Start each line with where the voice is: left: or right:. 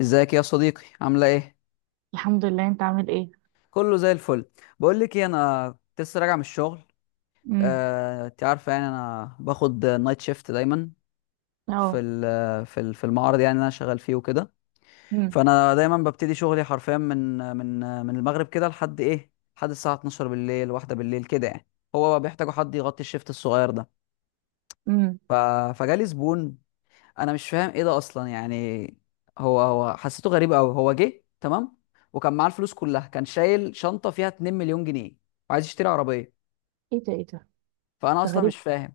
left: ازيك يا صديقي، عامله ايه؟
right: الحمد لله. انت عامل ايه؟
left: كله زي الفل. بقول لك ايه، انا كنت لسه راجع من الشغل.
right: امم.
left: انت عارفه يعني انا باخد نايت شيفت دايما في
right: اه.
left: ال- في ال- في المعرض يعني اللي انا شغال فيه وكده.
right: امم.
left: فانا دايما ببتدي شغلي حرفيا من من المغرب كده لحد ايه، لحد الساعه 12 بالليل، واحدة بالليل كده يعني. هو بيحتاجوا حد يغطي الشيفت الصغير ده.
right: امم.
left: ف... فجالي زبون. انا مش فاهم ايه ده اصلا يعني. هو حسيته غريب قوي، هو جه تمام وكان معاه الفلوس كلها، كان شايل شنطه فيها 2 مليون جنيه وعايز يشتري عربيه.
right: ايه ده، ايه ده؟
left: فانا
right: ده
left: اصلا
right: غريب.
left: مش فاهم.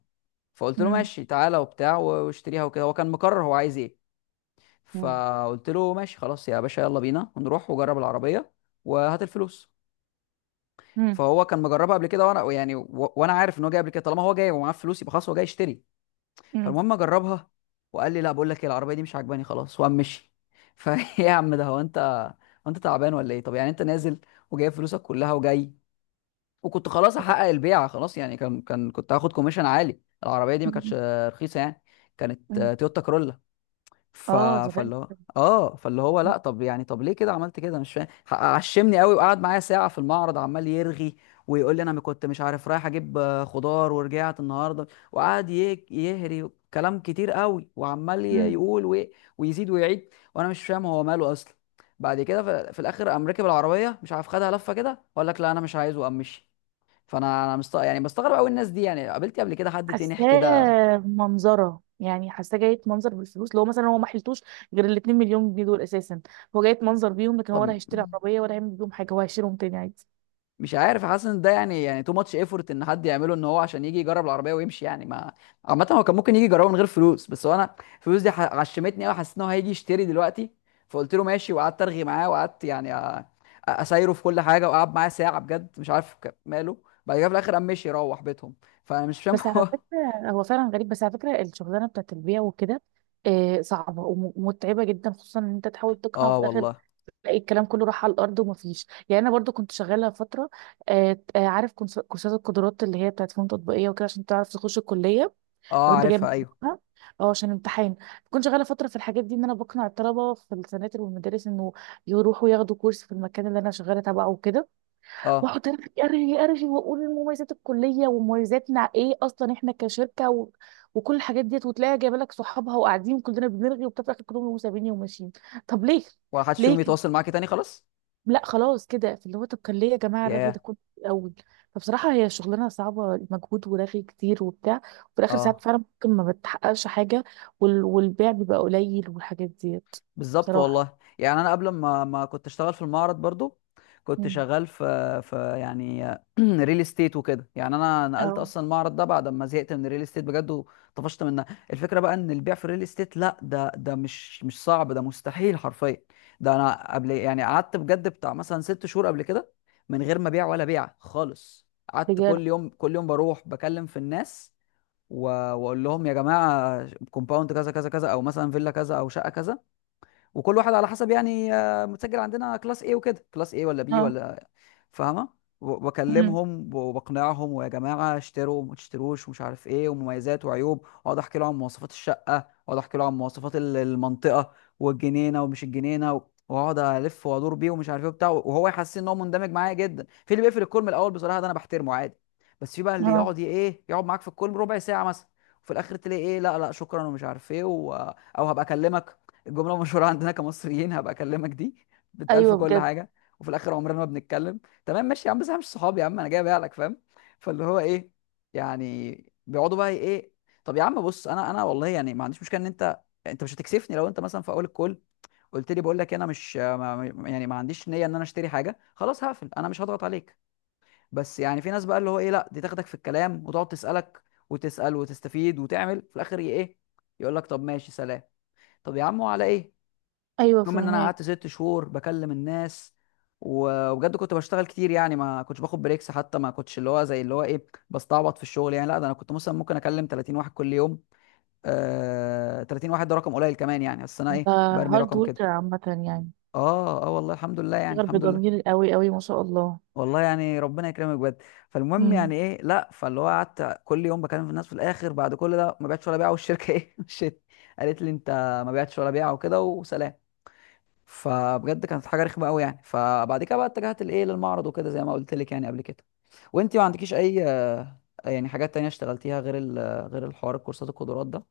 left: فقلت له
right: امم.
left: ماشي تعالى وبتاع واشتريها وكده، هو كان مقرر هو عايز ايه.
right: امم.
left: فقلت له ماشي خلاص يا باشا، يلا بينا ونروح وجرب العربيه وهات الفلوس.
right: امم.
left: فهو كان مجربها قبل كده وانا يعني وانا عارف ان هو جاي قبل كده، طالما هو جاي ومعاه فلوس يبقى خلاص هو جاي يشتري.
right: امم.
left: فالمهم اجربها، وقال لي لا بقول لك ايه، العربيه دي مش عاجباني خلاص، وقام مشي. فايه يا عم ده، هو انت هو انت تعبان ولا ايه؟ طب يعني انت نازل وجايب فلوسك كلها وجاي، وكنت خلاص احقق البيعه خلاص يعني. كان كنت هاخد كوميشن عالي، العربيه دي ما كانتش
right: امم.
left: رخيصه يعني، كانت
right: امم.
left: تويوتا كرولا. ف...
right: اه، ده غريب.
left: فاللي هو لا، طب يعني طب ليه كده عملت كده؟ مش فاهم. عشمني قوي، وقعد معايا ساعة في المعرض عمال يرغي ويقول لي انا ما كنت مش عارف، رايح اجيب خضار ورجعت النهارده. وقعد يهري كلام كتير قوي، وعمال
right: امم.
left: يقول ويزيد ويعيد، وانا مش فاهم هو ماله اصلا. بعد كده في الاخر قام راكب العربيه، مش عارف، خدها لفه كده وقال لك لا انا مش عايز وقام مشي. فانا انا يعني بستغرب قوي الناس دي. يعني قابلتي قبل كده حد تنح كده؟
right: حاساه منظره، يعني حاساه جاية منظر بالفلوس، لو مثلا هو ما حلتوش غير ال 2 مليون جنيه دول اساسا. هو جاية منظر بيهم، لكن هو
left: طب
right: ولا هيشتري عربيه ولا هيعمل بيهم حاجه. هو هيشيلهم تاني عادي.
left: مش عارف، حاسس ان ده يعني تو ماتش ايفورت ان حد يعمله، ان هو عشان يجي يجرب العربيه ويمشي يعني ما. عامه هو كان ممكن يجي يجربه من غير فلوس، بس هو انا الفلوس دي عشمتني قوي، حسيت ان هو هيجي يشتري دلوقتي. فقلت له ماشي، وقعدت ارغي معاه، وقعدت يعني أ- اسايره في كل حاجه، وقعد معاه ساعه بجد، مش عارف ماله. بعد كده في الاخر قام مشي يروح بيتهم. فانا مش فاهم
right: بس على
left: هو.
right: فكره هو فعلا غريب. بس على فكره الشغلانه بتاعت البيع وكده، صعبه ومتعبه جدا، خصوصا ان انت تحاول تقنع.
left: اه
right: في الاخر
left: والله.
right: تلاقي الكلام كله راح على الارض ومفيش. يعني انا برضو كنت شغاله فتره، عارف كورسات القدرات اللي هي بتاعت فنون تطبيقيه وكده، عشان تعرف تخش الكليه
left: اه
right: لو انت جايب
left: عارفها، ايوه.
right: مجموعها، او عشان امتحان. كنت شغاله فتره في الحاجات دي، ان انا بقنع الطلبه في السناتر والمدارس انه يروحوا ياخدوا كورس في المكان اللي انا شغاله تبعه وكده،
left: اه،
right: واقعد ارغي ارغي ارغي واقول مميزات الكليه ومميزاتنا ايه اصلا احنا كشركه وكل الحاجات ديت، وتلاقيها جايبه لك صحابها وقاعدين كلنا بنرغي وبتاع، في الاخر كلهم سابيني وماشيين. طب ليه؟
left: ولا حد فيهم
right: ليه؟
left: يتواصل معاك تاني خلاص.
right: لا خلاص كده. فاللي هو طب كان ليه يا جماعه الرغي ده
left: ياه.
right: كله في الاول؟ فبصراحه هي شغلانه صعبه، مجهود ورغي كتير وبتاع، وفي الاخر ساعات
left: اه
right: فعلا ممكن ما بتحققش حاجه. والبيع بيبقى قليل والحاجات ديت،
left: بالظبط
right: بصراحه.
left: والله. يعني انا قبل ما كنت اشتغل في المعرض برضو، كنت
right: مم.
left: شغال في يعني ريل استيت وكده. يعني انا نقلت
right: اه،
left: اصلا المعرض ده بعد ما زهقت من الريل استيت بجد وطفشت منها. الفكره بقى ان البيع في الريل استيت لا، ده مش صعب، ده مستحيل حرفيا. ده انا قبل يعني قعدت بجد بتاع مثلا 6 شهور قبل كده من غير ما بيع ولا بيع خالص. قعدت
right: بجد.
left: كل يوم كل يوم بروح بكلم في الناس و- واقول لهم يا جماعه كومباوند كذا كذا كذا، او مثلا فيلا كذا، او شقه كذا، وكل واحد على حسب يعني متسجل عندنا كلاس ايه وكده، كلاس ايه ولا بي
right: اه.
left: ولا، فاهمه؟
right: مم.
left: واكلمهم وبقنعهم، ويا جماعه اشتروا وما تشتروش ومش عارف ايه، ومميزات وعيوب، واقعد احكي له عن مواصفات الشقه، واقعد احكي له عن مواصفات المنطقه، والجنينه ومش الجنينه، واقعد الف وادور بيه ومش عارف ايه وبتاع، وهو يحس ان هو مندمج معايا جدا. في اللي بيقفل الكول من الاول، بصراحه ده انا بحترمه عادي. بس في بقى اللي
right: اه،
left: يقعد ايه، يقعد معاك في الكول ربع ساعه مثلا، وفي الاخر تلاقي ايه، لا لا شكرا ومش عارف ايه او هبقى اكلمك. الجمله المشهوره عندنا كمصريين، هبقى اكلمك دي بتألف
right: ايوه
left: كل
right: بجد.
left: حاجه، وفي الاخر عمرنا ما بنتكلم. تمام ماشي يا عم، بس احنا مش صحاب يا عم، انا جاي لك، فاهم؟ فاللي هو ايه يعني، بيقعدوا بقى ايه. طب يا عم بص، انا والله يعني ما عنديش مشكله ان انت، انت مش هتكسفني لو انت مثلا في اول الكول قلت لي بقول لك انا مش ما يعني ما عنديش نيه ان انا اشتري حاجه، خلاص هقفل، انا مش هضغط عليك. بس يعني في ناس بقى اللي هو ايه، لا دي تاخدك في الكلام وتقعد تسالك وتسال وتستفيد، وتعمل في الاخر ايه، يقول لك طب ماشي سلام. طب يا عم وعلى ايه؟
right: ايوه،
left: المهم ان انا
right: فهمك.
left: قعدت 6 شهور بكلم الناس، وبجد كنت بشتغل كتير، يعني ما كنتش باخد بريكس، حتى ما كنتش اللي هو زي اللي هو ايه بستعبط في الشغل يعني. لا ده انا كنت مثلا ممكن اكلم 30 واحد كل يوم، آه 30 واحد ده رقم قليل كمان يعني، بس انا
right: انت
left: ايه، برمي
right: هارد
left: رقم كده.
right: وركر عامه يعني،
left: اه اه والله، الحمد لله يعني،
right: بتشتغل
left: الحمد لله.
right: بضمير قوي قوي، ما شاء الله.
left: والله يعني ربنا يكرمك بجد. فالمهم
right: مم.
left: يعني ايه، لا فاللي هو قعدت كل يوم بكلم في الناس، في الاخر بعد كل ده ما بعتش ولا بيعه، والشركه ايه مشيت، قالت لي انت ما بعتش ولا بيعه وكده وسلام. فبجد كانت حاجه رخمه قوي يعني. فبعد كده بقى اتجهت لايه، للمعرض وكده زي ما قلت لك يعني قبل كده. وانت ما عندكيش اي يعني حاجات تانية اشتغلتيها غير غير الحوار الكورسات القدرات ده؟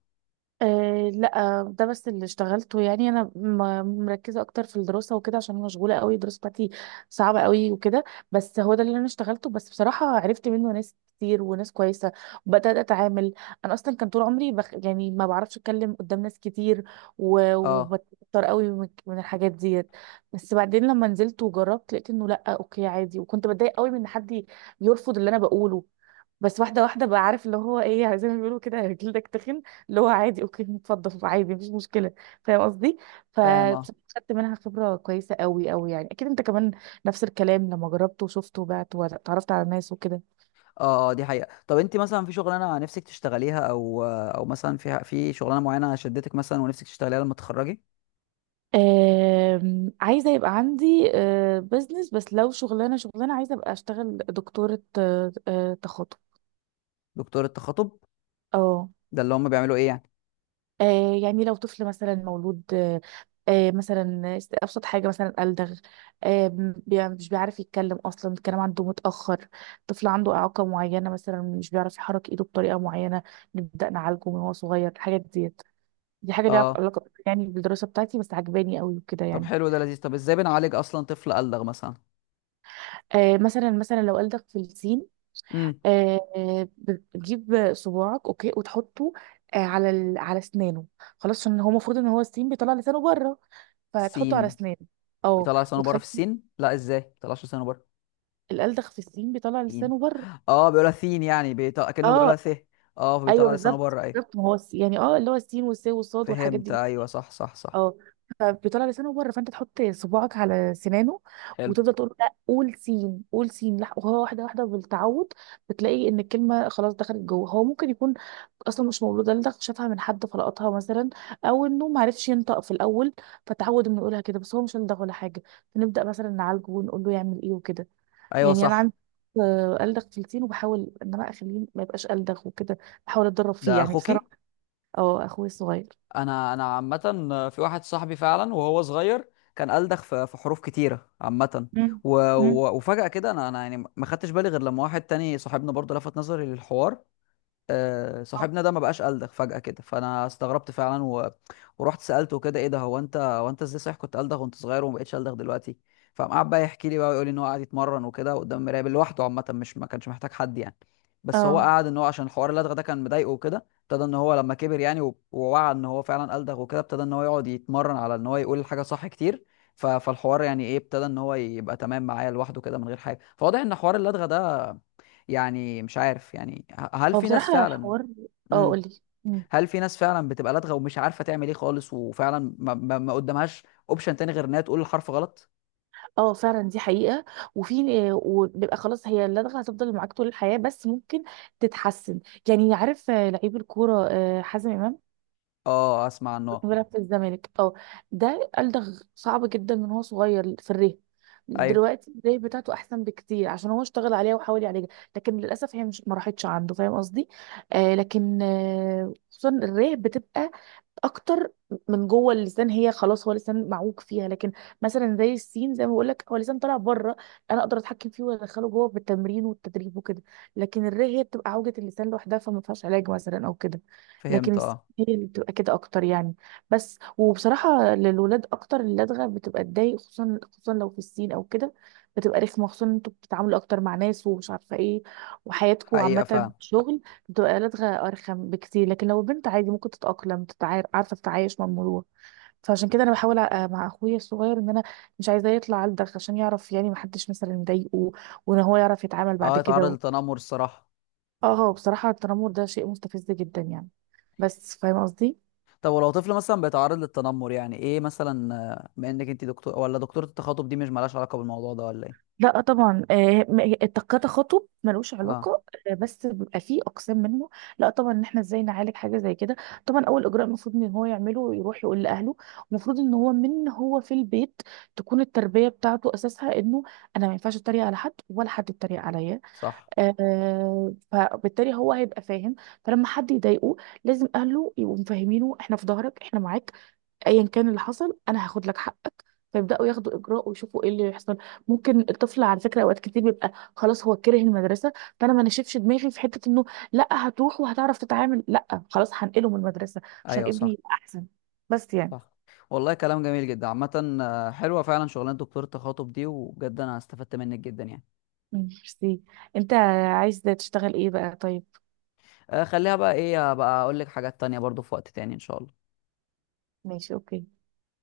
right: أه لا، ده بس اللي اشتغلته. يعني انا مركزه اكتر في الدراسه وكده، عشان أنا مشغوله قوي. الدراسه بتاعتي صعبه قوي وكده. بس هو ده اللي انا اشتغلته. بس بصراحه عرفت منه ناس كتير وناس كويسه، وبدات اتعامل. انا اصلا كان طول عمري يعني ما بعرفش اتكلم قدام ناس كتير،
left: اه
right: وبتضطر قوي من الحاجات ديت. بس بعدين لما نزلت وجربت لقيت انه لا، اوكي عادي. وكنت بتضايق قوي من ان حد يرفض اللي انا بقوله، بس واحده واحده بقى، عارف اللي هو ايه، زي ما بيقولوا كده، جلدك تخن. اللي هو عادي، اوكي، اتفضل عادي، مفيش مشكله. فاهم قصدي.
left: فاهم. اه
right: فبصراحه خدت منها خبره كويسه قوي قوي، يعني اكيد انت كمان نفس الكلام، لما جربت وشفت وبعت وتعرفت على ناس وكده.
left: اه. آه، دي حقيقة. طب انت مثلا في شغلانة نفسك تشتغليها، او مثلا في شغلانة معينة شدتك مثلا ونفسك تشتغليها لما تتخرجي؟
right: عايزه يبقى عندي بزنس. بس لو شغلانه، شغلانه عايزه ابقى اشتغل دكتوره، تخاطب.
left: دكتور التخاطب
right: اه.
left: ده اللي هم بيعملوا ايه يعني؟
right: آه، يعني لو طفل مثلا مولود. مثلا أبسط حاجة، مثلا ألدغ، مش بيعرف يتكلم أصلا، الكلام عنده متأخر، طفل عنده إعاقة معينة، مثلا مش بيعرف يحرك إيده بطريقة معينة، نبدأ نعالجه من هو صغير، الحاجات ديت. دي حاجة ليها
left: اه.
right: علاقة يعني بالدراسة بتاعتي، بس عجباني قوي وكده
left: طب
right: يعني.
left: حلو، ده لذيذ. طب ازاي بنعالج اصلا طفل ألدغ مثلا؟
right: مثلا مثلا لو ألدغ في السين،
left: امم.
right: بتجيب صباعك، أوكي، وتحطه على أسنانه. خلاص، عشان هو المفروض إن هو السين بيطلع لسانه بره، فهتحطه على
left: سين؟
right: اسنانه. اه،
left: بيطلع لسانه بره
right: وتخلي.
left: في السين؟ لا ازاي، ما بيطلعش لسانه بره.
right: الالدغ في السين بيطلع
left: سين.
right: لسانه بره.
left: اه بيقولها سين، يعني بيطلع كأنه بيقولها
right: اه،
left: س. اه،
right: ايوه،
left: فبيطلع لسانه
right: بالظبط
left: بره ايه.
right: بالظبط، ما هو يعني اللي هو السين والسين والصاد والحاجات
left: فهمت،
right: دي.
left: ايوه صح صح صح.
right: اه. فبيطلع لسانه بره، فانت تحط صباعك على سنانه،
left: حلو.
right: وتفضل تقول له، لا، قول سين، قول سين، وهو واحده واحده بالتعود، بتلاقي ان الكلمه خلاص دخلت جوه. هو ممكن يكون اصلا مش مولود الدغ، شافها من حد فلقطها مثلا، او انه ما عرفش ينطق في الاول، فتعود انه يقولها كده، بس هو مش الدغ ولا حاجه، فنبدا مثلا نعالجه ونقول له يعمل ايه وكده.
left: ايوه
right: يعني انا
left: صح.
right: عندي ألدغ تلتين، وبحاول ان انا اخليه ما يبقاش ألدغ وكده، بحاول اتدرب فيه
left: ده
right: يعني
left: اخوكي؟
right: بصراحة. اه، اخوي الصغير.
left: انا عامه، في واحد صاحبي فعلا وهو صغير كان ألدغ في حروف كتيره عامه،
right: مم.
left: و...
right: مم.
left: وفجأة كده انا يعني ما خدتش بالي غير لما واحد تاني صاحبنا برضه لفت نظري للحوار. صاحبنا ده ما بقاش قلدغ فجأة كده. فانا استغربت فعلا ورحت سألته كده ايه ده، هو انت ازاي، صحيح كنت قلدغ وانت صغير وما بقتش قلدغ دلوقتي؟ فقام قعد بقى يحكي لي بقى، ويقول لي ان هو قاعد يتمرن وكده قدام المرايه لوحده عامة، مش ما كانش محتاج حد يعني. بس هو
right: اه،
left: قعد ان هو عشان حوار اللدغه ده كان مضايقه وكده، ابتدى ان هو لما كبر يعني ووعى ان هو فعلا قلدغ، وكده ابتدى ان هو يقعد يتمرن على ان هو يقول الحاجه صح كتير. فالحوار يعني ايه، ابتدى ان هو يبقى تمام معايا لوحده كده من غير حاجه. فواضح ان حوار اللدغه ده، يعني مش عارف، يعني هل
right: هو
left: في ناس
right: بصراحة
left: فعلا.
right: الحوار. اه،
left: امم.
right: قولي. مم.
left: هل في ناس فعلا بتبقى لدغة ومش عارفة تعمل ايه خالص، وفعلا ما قدامهاش اوبشن تاني غير انها تقول الحرف غلط؟
right: اه، فعلا دي حقيقة. وفي وبيبقى خلاص، هي اللدغة هتفضل معاك طول الحياة، بس ممكن تتحسن. يعني عارف لعيب الكورة، حازم إمام،
left: اه اسمع عنه.
right: بيلعب في الزمالك. اه. ده قال ده صعب جدا من هو صغير في الريه.
left: ايوه
right: دلوقتي الريه بتاعته احسن بكتير، عشان هو اشتغل عليها وحاول يعالجها، لكن للاسف هي مش ما راحتش عنده، فاهم قصدي. لكن خصوصا الريه بتبقى اكتر، من جوه اللسان، هي خلاص هو لسان معوج فيها. لكن مثلا زي السين، زي ما بقول لك هو لسان طالع بره، انا اقدر اتحكم فيه وادخله جوه بالتمرين والتدريب وكده. لكن هي بتبقى عوجة اللسان لوحدها، فما فيهاش علاج مثلا او كده. لكن
left: فهمت، اه.
right: هي اللي بتبقى كده اكتر يعني. بس، وبصراحة للولاد اكتر اللدغة بتبقى تضايق، خصوصا خصوصا لو في السين او كده، بتبقى رخمة، خصوصا إن انتوا بتتعاملوا اكتر مع ناس ومش عارفة ايه، وحياتكم
left: حقيقة
right: عامة
left: فعلا.
right: شغل، دقالات أرخم بكتير. لكن لو بنت عادي ممكن تتأقلم، عارفة تتعايش مع الموضوع. فعشان كده أنا بحاول مع أخويا الصغير، إن أنا مش عايزاه يطلع علدغ، عشان يعرف يعني محدش مثلا يضايقه، وإن هو يعرف يتعامل بعد
left: اه
right: كده
left: يتعرض للتنمر، الصراحة.
right: اه، هو بصراحة التنمر ده شيء مستفز جدا يعني، بس فاهم قصدي.
left: طب ولو طفل مثلا بيتعرض للتنمر يعني ايه مثلا، بما انك انت دكتور ولا دكتورة التخاطب، دي مش مالهاش علاقة بالموضوع ده ولا ايه؟
right: لا طبعا، التقاطع خطب ملوش
left: اه
right: علاقه. بس بيبقى فيه اقسام منه. لا طبعا، ان احنا ازاي نعالج حاجه زي كده. طبعا، اول اجراء المفروض ان هو يعمله، يروح يقول لاهله. المفروض ان هو من هو في البيت تكون التربيه بتاعته اساسها انه انا ما ينفعش اتريق على حد، ولا حد يتريق عليا،
left: صح.
right: فبالتالي هو هيبقى فاهم. فلما حد يضايقه، لازم اهله يبقوا مفهمينه، احنا في ظهرك، احنا معاك، ايا كان اللي حصل انا هاخد لك حقك، فيبداوا ياخدوا اجراء ويشوفوا ايه اللي يحصل. ممكن الطفل على فكره اوقات كتير بيبقى خلاص هو كره المدرسه، فانا ما نشفش دماغي في حته انه لا، هتروح وهتعرف تتعامل. لا خلاص، هنقله من المدرسه عشان
left: ايوه
right: ابني
left: صح
right: يبقى احسن. بس يعني.
left: صح. والله كلام جميل جدا عامة، حلوة فعلا شغلانة دكتور التخاطب دي، وبجد أنا استفدت منك جدا يعني.
right: مم، ميرسي. انت عايز تشتغل ايه بقى؟ طيب.
left: آه، خليها بقى إيه بقى، أقول لك حاجات تانية برضو في وقت تاني إن شاء الله.
right: ماشي، اوكي.